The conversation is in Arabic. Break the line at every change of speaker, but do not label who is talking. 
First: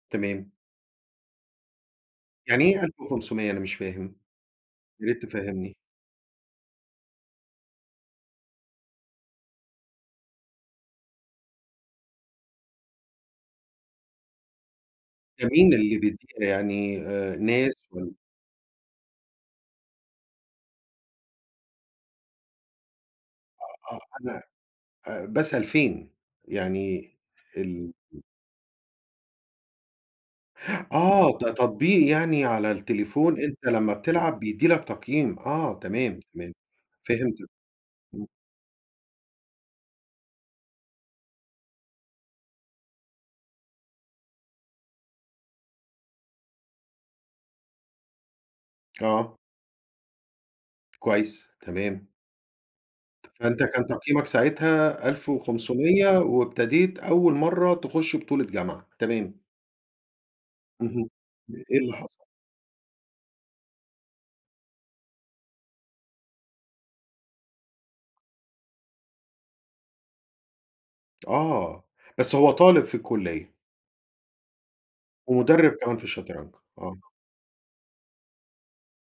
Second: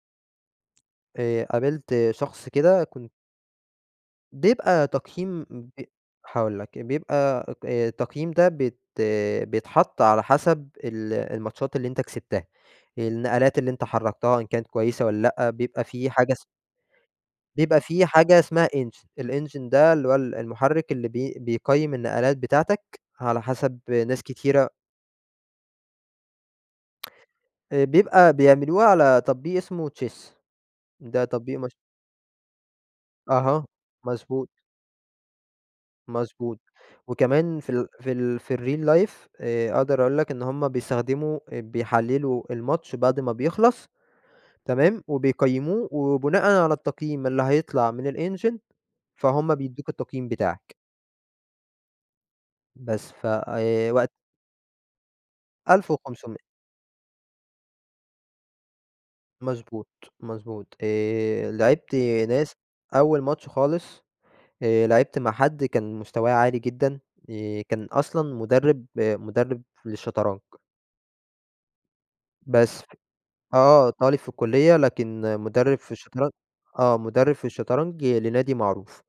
تمام.
آآ، قابلت شخص
يعني إيه
كده
ألف
كنت
وخمسمِيّة؟ أنا مش فاهم،
بيبقى
ياريت
تقييم
تفهمني.
ب هاقول لك بيبقى اك آآ تقييم ده بيت بيتحط على حسب ال الماتشات اللي أنت كسبتها، النقلات اللي أنت حركتها إن كانت كويسة والّا
ده
لأ
مين
بيبقى
اللي
في حاجة
بيديها
اسمها
ده يعني آآ، ناس
بيبقى في
والَّا؟
حاجة اسمها Engine الEngine ده اللي هو ال المحرك اللي بي بيقيم النقلات بتاعتك على حسب
آه، آه،
ناس
أنا
كتيرة
آآ، باسأل فين يعني
آآ
ال
بيبقى بيعملوها على تطبيق اسمه Chess ده
آه، ده
تطبيق مش
تطبيق يعني على التليفون أنت
أها،
لمّا بتلعب
مضبوط.
بيدي لك تقييم، آه، تمام، تمام
مضبوط
فهمتك،
وكمان في ال في
امم.
ال في الReal Life آآ، أقدر أقول لك إن هم بيستخدموا اب بيحللوا الماتش بعد ما بيخلص تمام، وبيقيموه وبناءً على التقييم اللي هيطلع من الEngine
آه.
فهُم بيدوا لك التقييم بتاعك.
كويس، تمام.
بس
فأنت كان
فوقت
تقييمك ساعتها ألف
ألف
وخسمِيّة
وخمسومية.
وابتديت أول مرّه تخش بطولة جامعة، تمام.
مضبوط، مضبوط،
اهم،
آآ،
ده إيه اللي
لاعبت
حصل؟
ناس أول ماتش خالص آآ، لاعبت مع حد كان مستواه عالي جدًا آآ، كان أصلًا مدرب مدرب للشطرنج.
آه بس هو
بس،
طالب في الكلية؟
آه طالب في الكلية، لكن
ومدرِّب
مدرب في
كمان في
الشطرنج
الشطرنج،
آه،
آه.
مدرب في الشطرنج لنادي معروف.